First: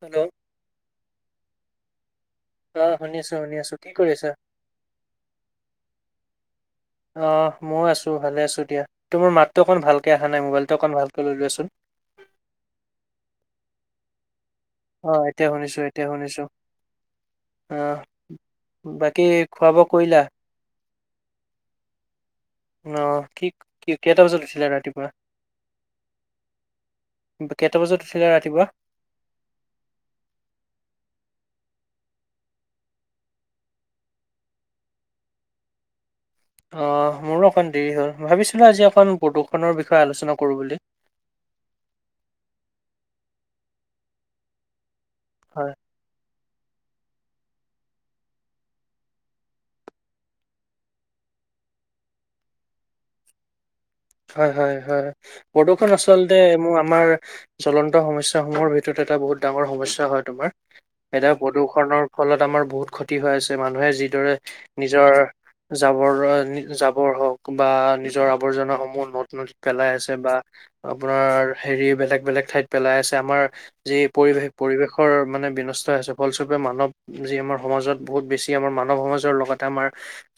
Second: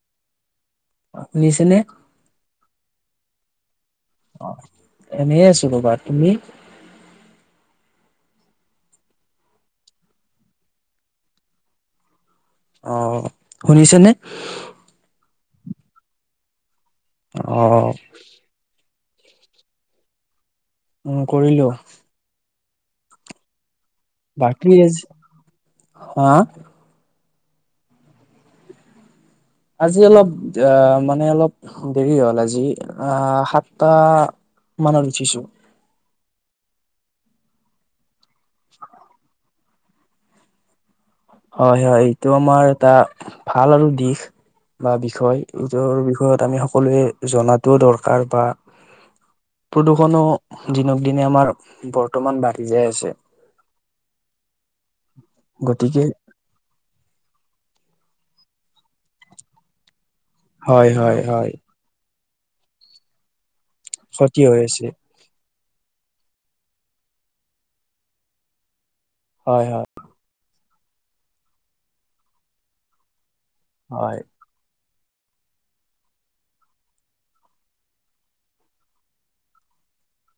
Hello শুনিছেনে? অ, শুনি আছো শুনি আছো। কি কৰিছা অ এনেই আছো ৰবা। তুমি? অ মইয়ো আছো ভালে আছো দিয়া। তোমাৰ মাতটো অকণ ভালকে অহা নাই মোবাইলটো অকণ ভালকে লৈ লোৱাচোন। [unintelligible] অ শুনিছে নে? অ এতিয়া শুনিছো এতিয়া শুনিছো। অহ। আহ বাকী খোৱা-বোৱা কৰিলা? উম কৰিলো। অ কি কি কেইটা বজাত উঠিলা বাকী ৰাতিপুৱা? হা, কেইটা বজাত উঠিলা ৰাতিপুৱা? আজি অলপ আহ মানে অলপ দেৰি হ'ল আজি আহ সাতটা মানত উঠিছো। অহ মোৰো অকণ দেৰি হ'ল, ভাবিছিলো আজি অকণ প্ৰদূ্ষনৰৰ বিষয়ে আলোচনা কৰো বুলি। হয় হয়, এইটো আমাৰ এটা ভাল আৰু দিশ বা বি বিষয় হয় এইটোৰ বিষয়ত আমি সকলোৱে জনাটো দৰকাৰ বা প্ৰদূষণো দিনক দিনে আমাৰ বৰ্তমান বাঢ়ি যাই আছে। হয় হয় হয় প্ৰদূষণ গতিকে আচল তে মোৰ আমাৰ জ্বলন্ত সমস্যাসমূহৰ ভিতৰত এটা বহুত ডাঙৰ সমস্যা হয় তোমাৰ হয়, হয়, এতিয়া হয়, প্ৰদূষণৰ ফলত আমাৰ বহুত ক্ষতি হৈ আছ ছে। মানুহে যিদৰে ক্ষতি হৈ আছে। নিজৰ জাবৰ জাবৰ হওক বা নিজৰ আৱৰ্জনা সমূ হ নদ-নদীত হয়, হয়, পেলাই আছে, বা আপোনাৰ হেৰি বেলেগ বেলেগ ঠাইত পেলাই আছে, আমাৰ যি হয়। পৰিৱেশ পৰিৱেশ ৰ মানে বিনষ্ট আছে ফলস্বৰূপে মানৱ যি আমাৰ সমাজত বহুত বেছি আমাৰ মানৱ সমাজৰ লগতে আমাৰ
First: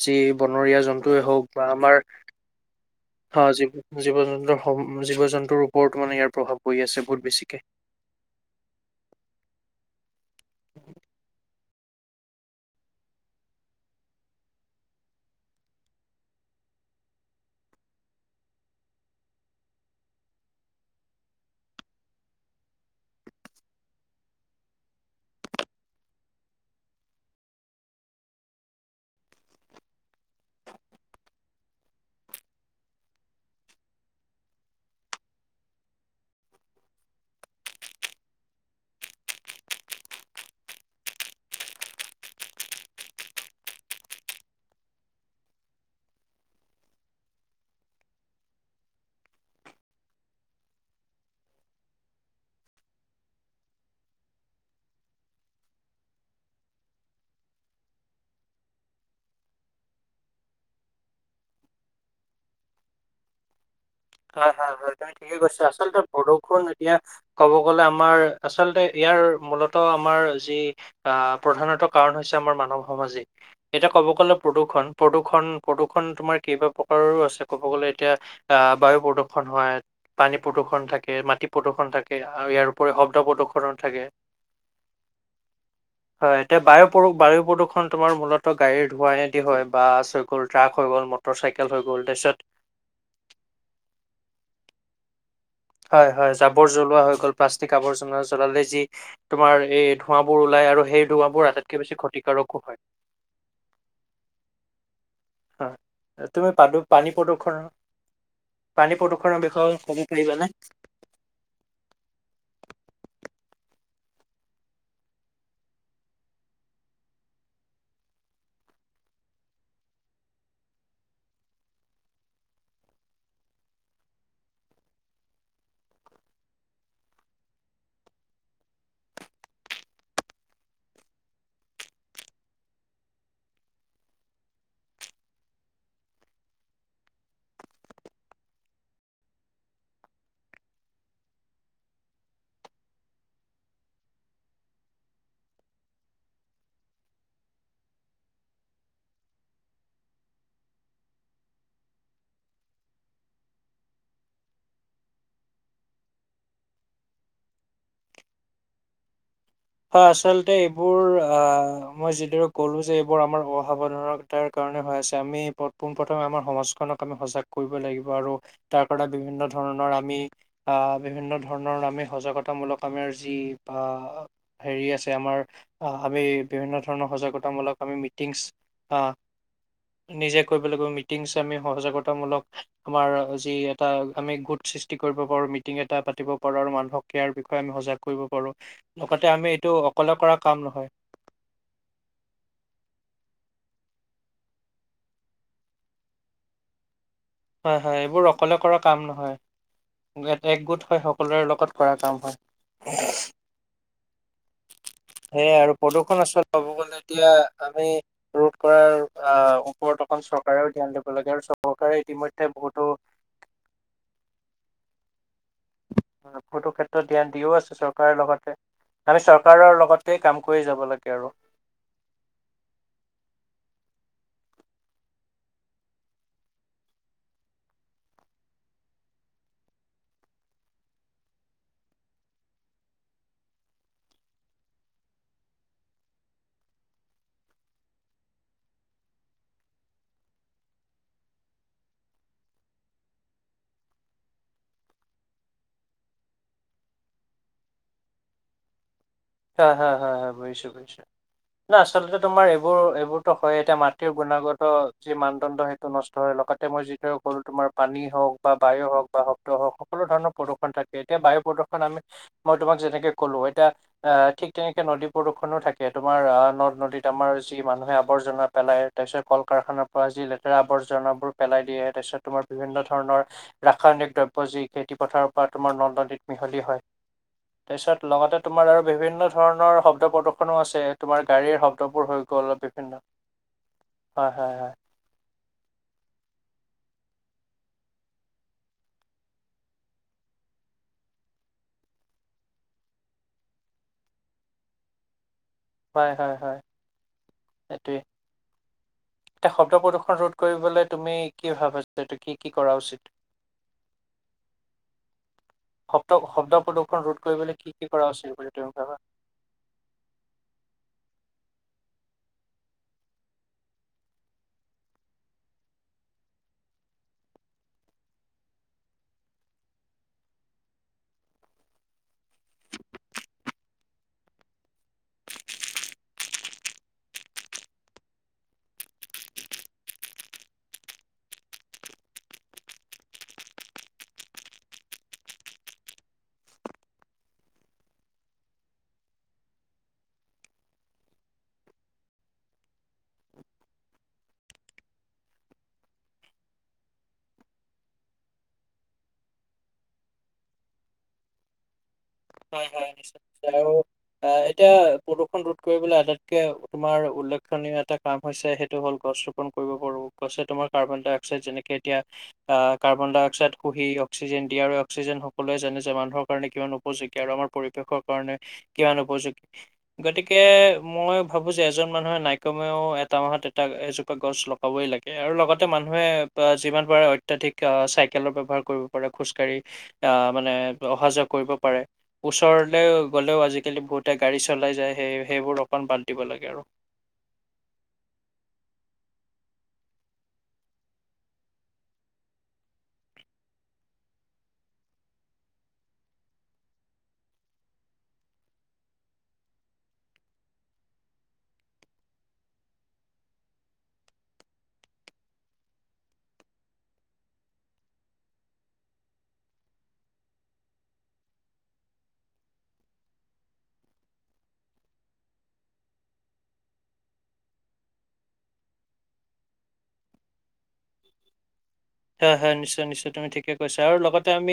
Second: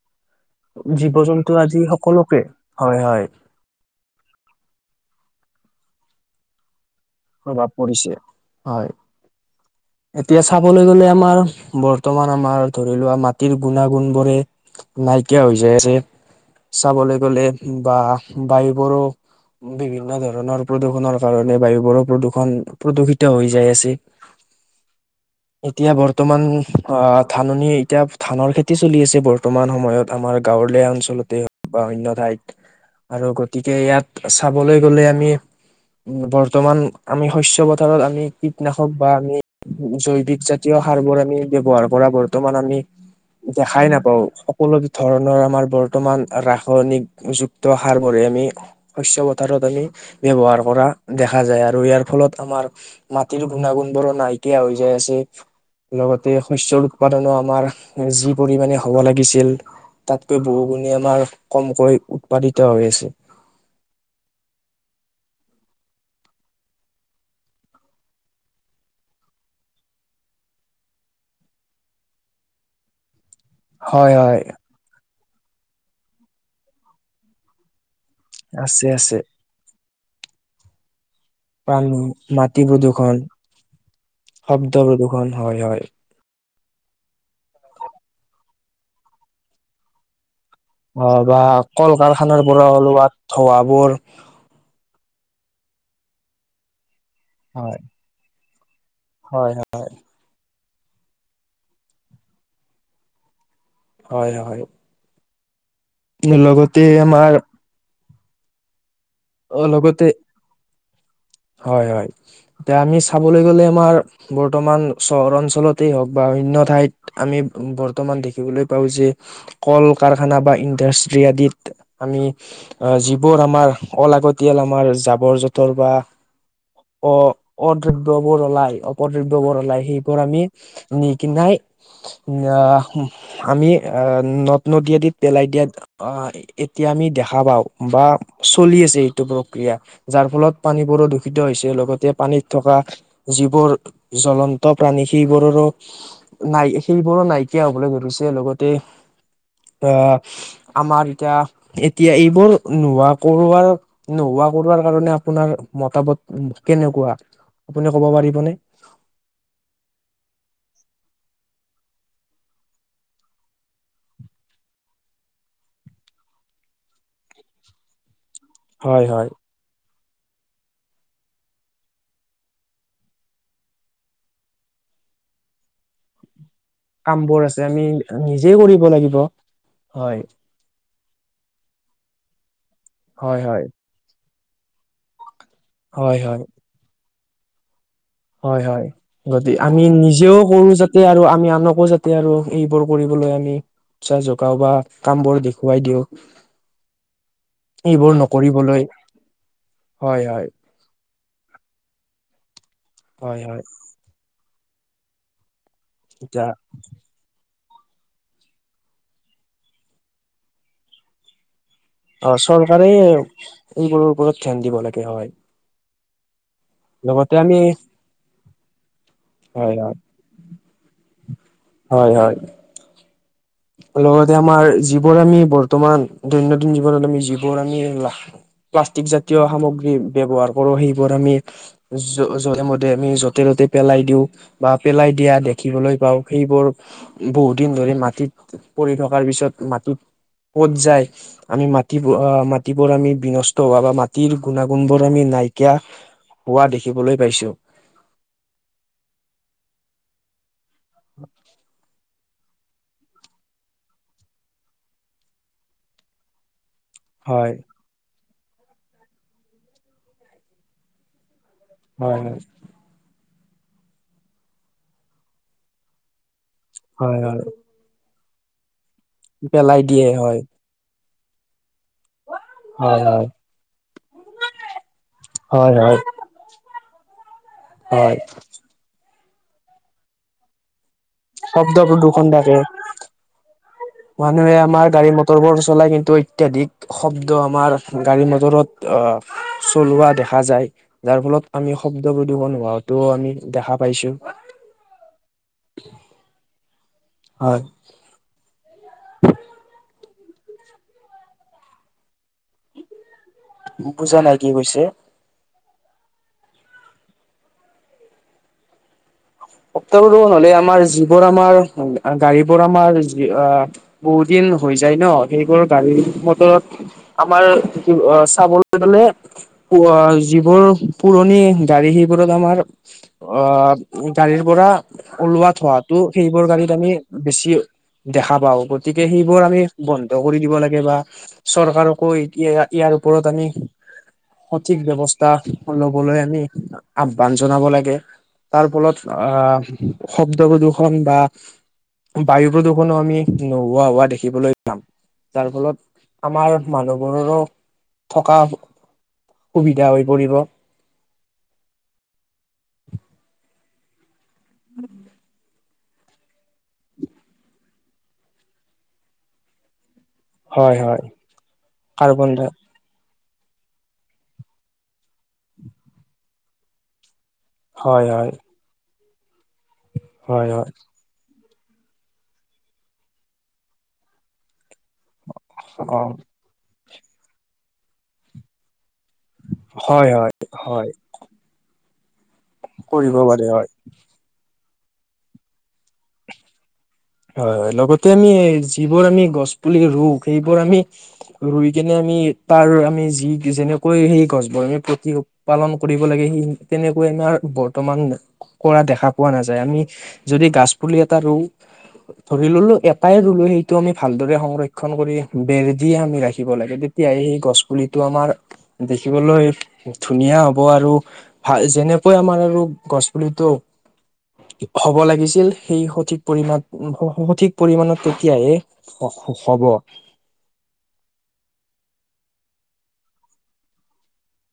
যি বনৰীয়া জীৱ জন্তুৱে হওক জন্তু বা আদি আমাৰ সকলোকে হয় হয় জীৱ জীৱ-জন্তুৰ জীৱ-জন্তুৰ ওপৰত মানে ইয়াৰ প্ৰভাৱ পৰি আছে। বহুত বেছিকে প্ৰভাৱ পৰিছে হয়, এতিয়া চাবলৈ গলে আমাৰ বৰ্তমান আমাৰ ধৰি লোৱা মাটিৰ গুণাগুণ বোৰে নাইকিয়া হৈ যায় আছে। চাবলৈ গ'লে বা বায়ুবোৰো বিভিন্ন ধৰণৰ প্ৰদূষণৰ কাৰণে বায়ুবোৰো প্ৰদূষণ প্ৰদূষিত হৈ যায় আছে। [inaudible] এতিয়া বৰ্তমান অ ধাননি এতিয়া ধানৰ খেতি চলি আছে বৰ্তমান সময়ত আমাৰ গা গাঁৱলীয়া অঞ্চলতে হওক বা অন্য ঠাইত। আৰু গতিকে ইয়াত চাবলৈ গলে আমি উ বৰ্তমান আমি শস্য পথাৰত আমি কীটনাশক বা আমি জৈৱিক জাতীয় সাৰ বোৰ আমি ব্যৱহাৰ কৰা বৰ্তমান আমি দেখাই নাপাও সকলো ধৰণৰ আমাৰ বৰ্তমান ৰাসায়নিক যুক্ত সাৰ বোৰে আমি শস্য পথাৰত আমি ব্যৱহাৰ কৰা দেখা যায় আৰু আৰু ইয়াৰ ফলত আমাৰ মাটিৰ গুৰ্ণাগুণ বোৰো নাইকিয় হৈ যায় আছে। লগতে শস্যৰ উৎপাদনো আমাৰ যি পৰিমামানে হ'ব লাগিছিল। তাতকৈ বহুগুণে আমাৰ কমকৈ উৎপাদিত হৈ আছে [inaudible] হয়, হয়, হয় তুমি ঠিকে কৈছা আচলতে বৰষুন এতিয়া ক'ব গলে আমাৰ আচলতে ইয়াত ইয়াৰ মূলতঃ আমাৰ যি প্ৰধানত কাৰণ হৈছে আমাৰ মানৱ সমাজিক এতিয়া ক'ব হয় গ'লে হয় প্ৰদূৰ্ষণ প্ৰদূৰণ প্ৰদূৰ্ষণ তোমাৰ কেইবা প্ৰকাৰৰো আছে ক'ব গ'লে এ এ আহ আছে বায়ু আছে প্ৰদূষণ হয়। পানী প্ৰদূষণ থাকে মাটি প্ৰাণ প্ৰদূষণ থাকে। আৰু মাটি ইয়াৰ উপৰি প্ৰদূষণ শব্দ প্ৰদূষণত থাকে শব্দ প্ৰদূষণ হয় হয়। হয়, এতিয়া বায়ু প্ৰদূষণ তোমাৰ মূলত গাড়ীৰ ধোঁৱাইেদি হয় বা গ'ল ট্ৰাক হৈ গ'ল অ' মটৰ বা চাইকেল হৈ কল গ'ল তাৰপিছত কাৰখানাৰ পৰা হলো বা ধৱাবোৰ হয়, হয় জাবৰ জ্বলোৱা হৈ গ'ল প্লাষ্টিক হয় আৱৰ জ্বল জ্বলালে যি হয় তোমাৰ এই ধোঁৱাবোৰ ওলাই আৰু সেই ধোঁৱাবোৰ আটাইতকে বেছি ক্ষতিকাৰকো হয়। হয়, হয়। হয় তুমি প লগতে পানী আমাৰ প্ৰদূষণৰ পানী প্ৰদূ্ষণৰ বিষয়ে লগতে কব পাৰিবাানে। হয়, হয় এতিয়া আমি চাবলৈ গ'লে আমাৰ বৰ্তমান চহৰ অঞ্চলতে হওক বা অইণ্য ঠাইত আমি বৰ্তমান দেখিবলৈ পাওঁ যে কল কাৰখনি বা আদিত আমি যিবোৰ আমাৰ অলাগতিয়াল আমাৰ জাবৰ জোঁথৰ বা [inaudible] অ অদ্ৰব্য বৰলাই অপদ্ৰব্য ব়লাই সেইবোৰ আমি নি কিনাই আহ আমি আহ নদ নদী আদিত পেলাই দিয়াত আহ এতিয়া দেখা পাওঁ বা চলি আছে। এইটো প্ৰক্ৰিয়া যাৰ ফলত পানীবোৰ হৈছে লগতে পানীত থকা যিবোৰ জ্বলন্ত প্ৰাণী সেইবোৰৰো নাই সেইবোৰো নাইকিয়া হবলৈ ধৰিছে লগতে- অ' আমাৰ এতিয়া এতিয়া এইবোৰ নোহোৱা কৰোৱাৰ নোহোৱা- [unintelligible] কাৰণে আপোনাৰ মতামত উ কেনেকুৱা আপুনি ক'ব পাৰিবনে। হয় আচলতে এইবোৰ আহ মই যিদৰে ক'লো যে, এইবোৰ আমাৰ অসাৱধানতাৰ কাৰণে -কাৰণ হৈ আছে। আমি পোন প্ৰ্ৰথমে আমাৰ সমাজখনক আমি সজাগ কৰিব লাগিব। আৰু- হয় তাৰপৰা হয় বিভিন্ন ধৰণৰ আ আমি [inaudible] আহ বিভিন্ন ধৰণৰ আমি সজাগতাামূলক আমাৰ যি বা- হেৰি আছে আমাৰ অ' আমি- বিভিন্ন ধৰণৰ কামবোৰ আছে সজাগতামূলক আমি মিটিংছ নিজে কৰিব আহ, লাগিব হয় নিজে কৰিব লাগিব। আমি সহাজগতামূলক আমাৰ হয় যি হয় এটা আমি গোট সৃষ্টি কৰিব পাৰো। মিটিং এটা হয় পাতি হয় পাৰো আৰু মানোহক ক্ৰিয়াৰ বিষয়ে আমি সজাগ কৰিব পাৰো। হয় হয় গতি আমি নিজেও কৰো যাতে আৰু আমি আনকো যাতে আৰু এইবোৰ কৰিবলৈ আমি- চাহ জোকাও বা কামবোৰ দেখুৱাই দিওঁ- হয়-হয় এইবোৰ অকলে কৰা কাম নহয়, হয় হয় একগোট হয়। সকলোৰে লগত কৰা কাম হয়। হয়-হয় সেয়াই আৰু প্ৰদূ্ষণ আচল এতিয়া ক'ব গ'লে এতিয়া- আমি ৰোধ কৰাৰ আহ ওপৰত অকখন চৰকাৰেও ধ্যান দিব লাগে। আৰু চৰকাৰে অ ইতিমধ্যে বহুতো চৰকাৰে এই বোৰৰ ওপৰত ধ্যান দিব লাগে হয়। অ [unintelligible] বহুতো ক্ষেত্ৰত ধ্যান লগতে দিও আমি আছে চৰকাৰৰ লগতে, আমি চৰকাৰৰ লগতে কাম কৰি যাব লাগে। [unintelligible] হয়-হয় লগতে আমাৰ যিবোৰ আমি বৰ্তমান দৈনন্দিন জীৱনত আমি যিবোৰ আমি প্লাষ্টিক জাতীয় সামগ্ৰী ব্যৱহাৰ কৰো সেইবোৰ আমি যধ মধে আমি য'তে- পেলাই দিওঁ বা পেলাই দিয়া দেখিবলৈ পাও সেইবোৰ বহুত দিন ধৰি মাটিত- -পৰি থকাৰ পিছত মাটিত- পত যায় আমি [unintelligible] মাটিবোৰ আমি বিনষ্ট হোৱা বা মাটিৰ গুণাগুণ বোৰ আমি- -নাইকিয়া হোৱা দেখিবলৈ পাইছো। হা- হা- হা বুজিছো বুজিছো ন আচলতে- তোমাৰ এইবোৰ -এইবোৰতো হয় এতিয়া মাটিৰ গুণাগত যি মানদণ্ড সেইটো নষ্ট হৈ লগত- -তে মই যিয়াে ক'লো হয় তোমাৰ পানী হওক, বা বায়ু হওক বা শব্দ হওক সকলো ধৰণৰ প্ৰদূ্ষণ থাকে এতিয়া বায়ু প্ৰদূ্ষণ আমি, হয় হয় মই তোমাক যেনেকে- -কলো এতিয়া ঠিক তেনেকে নদী প্ৰদূষনো থাকে তোমাৰ আহ- নদ নদীত হয় আমাৰ হয় যি মানুহে- আৱৰ্জনা পেলায় তাৰ পিছত কল পেলাই কাৰখানাৰ পৰা দিয়ে যি হয় লেতেৰা আৱৰ্জনাবোৰ পেলাই দিয়ে- তাৰপিছত তোমাৰ বিভিন্ন হয় ধৰণৰ হয় ৰাসায়নিক দ্ৰব্য যি খেতি পথাৰৰ পৰা হয় তোমাৰ হয় নদ‌-নদিত মিহলি হয় [unintelligible] পিছত হয় লগতে তোমাৰ আৰু বিভিন্ন ধৰণৰ শব্দ প্ৰদূষনো আছে তোমাৰ গাড়ীৰ শব্দ শব্দবোৰ হৈ প্ৰদূষণ গ'ল থাকে অলপ বিভিন্ন হয় মানুহে হয় হয় আমাৰ গাড়ী মটৰবোৰ চলাই কিন্তু ইত্যাদি, [unintelligible] ক শব্দ আমাৰ গাড়ী মটৰত চলোৱা দেখা যায়, যাৰ ফলত আমি শব্দ প্ৰদূষণ হোৱাাতো আমি দেখা পাইছো। [inaudible] হয়- হয় হয়। সেইটোৱে এতিয়া শব্দ প্ৰদূৰ্ষন ৰোধ কৰিবলৈ তুমি কি ভাবা যে এইতো কি-কি কৰা উচিত। বুজা নাই কি কৈছে? শব্দ শব্দ প্ৰদূষণ ৰোধ কৰিবলৈ কি কি কৰা উচিত বুলি‌ তুমি ভাৱা- [unintelligible] হলে আমাৰ যিবোৰ আমাৰ গাড়ী বোৰ আমাৰ যি বহুত দিন হৈ যায় ন সেইবোৰ গাড়ী মটৰত আমাৰ কি চাবলৈ গলে? যিবোৰ পুৰণি গাড়ী সেইবোৰত আমাৰ অ গাড়ীৰ পৰা ওলোৱা থোৱাটো সেইবোৰ গাড়ীত আমি বেছি দেখা পাও গতিকে সেইবোৰ আমি বন্ধ কৰি দিব লাগে বা চৰকাৰকো এতিয়া ইয়াত ওপৰত আমি সঠিক ব্যৱস্থা লবলৈ আমি আহ্বান জনাব লাগে তাৰ ফলত আহ শব্দ প্ৰদূ্ষন বা বায়ু প্ৰদূৰণো আমি নোহোৱা হোৱা দেখিবলৈ পাম যাৰ ফলত আমাৰ মানুহবোৰৰো থকা সুবিধা হৈ পৰিব হয় অ এতিয়া প্ৰদূষণ ৰোধ কৰিবলৈ আটাইতকে তোমাৰ উল্লেখনীয় এটা কাম হৈছে সেইটো হ'ল গছ ৰোপন কৰিব পাৰোঁ কৈছে তোমাৰ হয় কাৰ্বন হয় ডাই অক্সাইড যেনেকে এতিয়া কাৰ্বন ডাই আহ কাৰ্বন ডাই অক্সাই অক্সিজেনিয় আৰু অক্সিজেন সোৱ জান যে মানুহৰ কাৰণে কি উপযোগী আৰু আমাৰ পৰিৱেশৰ হয় হয় কাৰণে কিমান উপযোগী গতিকে হয় হয় মই ভাবো যে এজন মানুহে নাইকমেও এটা মাহত এটা এজোপা গছ লগাব হ'বই লাগে আৰু লগতে অ মানুহে যিমান পাৰে অত্যাধিক চাইকেলৰ ব্যৱহাৰ কৰিব খোজকাঢ়ি হয় আহ হয় মানে হয় অহা যোৱা কৰিব পাৰে ওচৰলৈ কৰিব গ'লেও পাৰে হয় আজিকালি বহুতে গাড়ী চলাই যায় সেই সেইবোৰ অকণমান বাদ দিব লাগে আৰু হয় হয় লগতে আমি যিবোৰ আমি গছ পুলি ৰুওঁ সেইবোৰ আমি ৰুই কিনে আমি আমি তাৰ আমি যি যেনেকৈ সেই গছ বি প্ৰতি পালন কৰিব লাগে সেই তেনেকৈ বৰ্তমান কৰা দেখা পোৱা নাযায় আমি যদি গছ পুলি এটা ৰুওঁ ধৰি ললো এটাই ৰুলো সেইটো আমি ভালদৰে সংৰক্ষন কৰি বেৰ দিয়ে আমি ৰাখিব লাগে তেতিয়া সেই গছ পুলিটো আমাৰ দেখিবলৈ ধুনীয়া হব আৰু ভাল যেনে আমাৰ আৰু গছ পুলিটো হ'ব লাগিছিল সেই সঠিক পৰিমাণ সঠিক পৰিমাণত তেতিয়াহে হব হয় হয় হয় নিশ্চয় নিশ্চয় তুমি ঠিকে কৈছা আৰু লগতে আমি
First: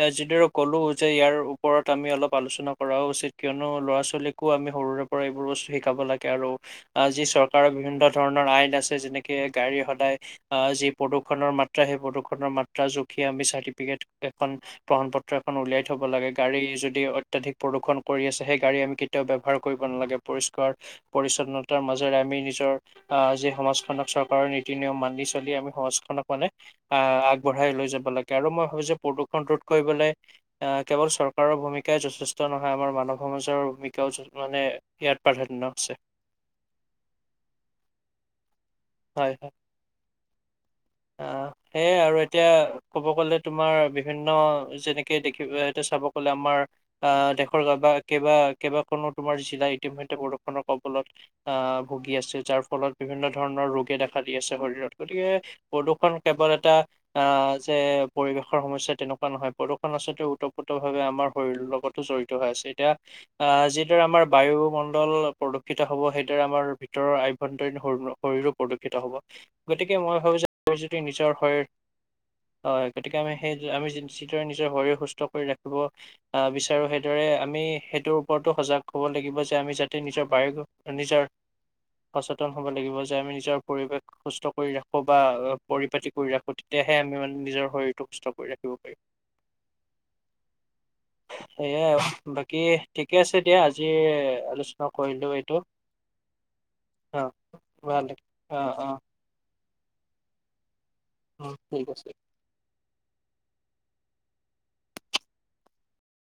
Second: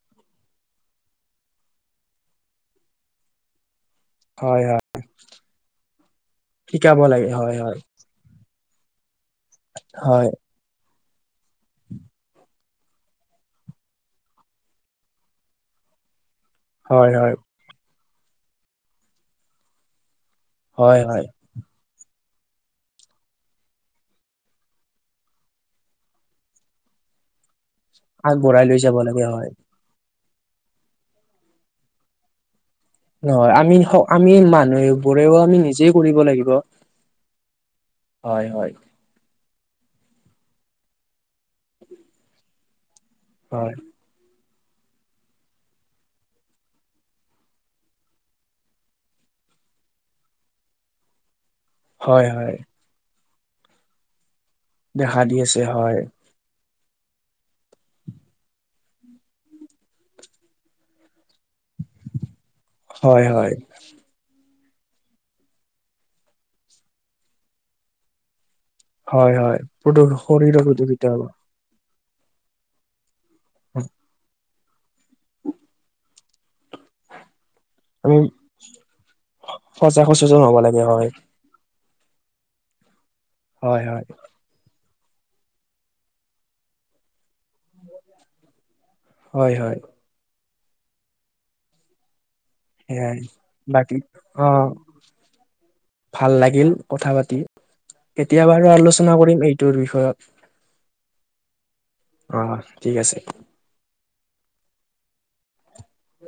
এ যিদৰে কলো যে ইয়াৰ ওপৰত আমি অলপ আলোচনা কৰাও উচিত কিয়নো ল'ৰা ল'ৰা ছোৱালী কো হয় আমি হয় সৰুৰে পৰা এইবোৰ বস্তু শিকাব লাগে আৰু শিকাব যি লাগে হয় চৰকাৰৰ হয় বিভিন্ন ধৰণৰ আইন যেনেকে গাড়ী সদায় হয় আহ যি প্ৰদূ্ষণৰ মাত্ৰা সেই প্ৰদূৰণৰ মাত্ৰা জখিয় আমি চাৰ্টিফিকেট এখনন পত্ৰ এখন উলিয়াই থব লাগে গাড়ী যদি হয় হয় অত্যাধিক প্ৰদূষণ কৰি আছে সেই গাড়ী আমি কেতিয়াও ব্যৱহাৰ কৰিব নালাগে পৰিষ্কাৰ হয় হয় পৰিচ্ছন্নতাৰ মাজেৰে আমি নিজৰ অ যি সমাজখনক চৰকাৰৰ নীতি নিয়ম মানি চলি আমি সমাজখনক মানে আহ আগবঢ়াই লৈ যাব লাগে আৰু আগবঢ়াই মই লৈ ভাবিছো যাব লাগে প্ৰদূষণ হয় ৰোধ কৰিবলৈ আহ কেৱল চৰকাৰৰ ভূমিকাই যথেষ্ট নহয় আমাৰ মানৱ নহয় সমাজৰ আমি ভূমিকাও আমি মানে ইয়াত মানুহবোৰেও প্ৰাধান্য আমি আছে নিজেই কৰিব লাগিব হয় হয় হয় হয় অ সেয়াই আৰু এতিয়া ক'ব গ'লে হয় তোমাৰ বিভিন্ন যেনেকে দেখিব এ চাব গলে আমাৰ আহ দেশৰ কেইবা কেইবাখননো তোমাৰ জিলাই ইতিমধ্যে বৰষুণৰ কবলত আহ ভুগি হয় আছে হয় যাৰ ফলত বিভিন্ন ধৰণৰ ৰোগে দেখা আছে শৰীৰত দেখা গতিকে দি আছে হয় প্ৰদূষণ কেৱল এটা আহ যে পৰিৱেশৰ সমস্যা তেনেকুৱা নহয় প্ৰদূষণ আছেলতে ওতঃপ্ৰোতভাৱে আমাৰ শৰীৰৰ লগতো জড়িত আছে এতিয়া হয় হয় আহ যিদৰে আমাৰ বায়ু মণ্ডল প্ৰদক্ষিত হব সেইৰে আমাৰ ভিতৰ আয়ম্ফতোৰিন শৰীৰটোৰ হব হয় হয় গতিকে প্ৰদূ মই ভাবো যে শৰীৰৰ যদি প্ৰদূষিত হব নিজৰ শৰীৰৰ হয় গতিকে আমি সেই আমি শৰীৰৰ সুস্থ কৰি ৰাখিব বিচাৰো সেই দৰে আমি আমি সেইটোৰ ওপৰতো সজাগ হব লাগিব যে আমি যাতে সজাগ নিজৰ সচেতন হব লাগে বায়ু হয় নিজৰ সচেতন হব লাগিব যে আমি নিজৰ হয় পৰিৱেশ হয় সুস্থ কৰি ৰাখো ো বা পৰিপাতি কৰি ৰাখো তেতিয়াহে আমি মানে নিজৰ শৰীৰটো সুস্থ কৰি ৰাখিব পাৰি হয় হয় সয়া বাকী কি সেয়াই ঠিকে আছে দিয়া আজি বাকী অ আলোচনা কৰিলো এইটো ভাল লাগিল কথা অ পাতি ভাল এতিয়া লাগিল। অ বাৰু অ আলোচনা কৰিম এইটোৰ বিষয়ত অ ঠিক আছে অ ঠিক আছে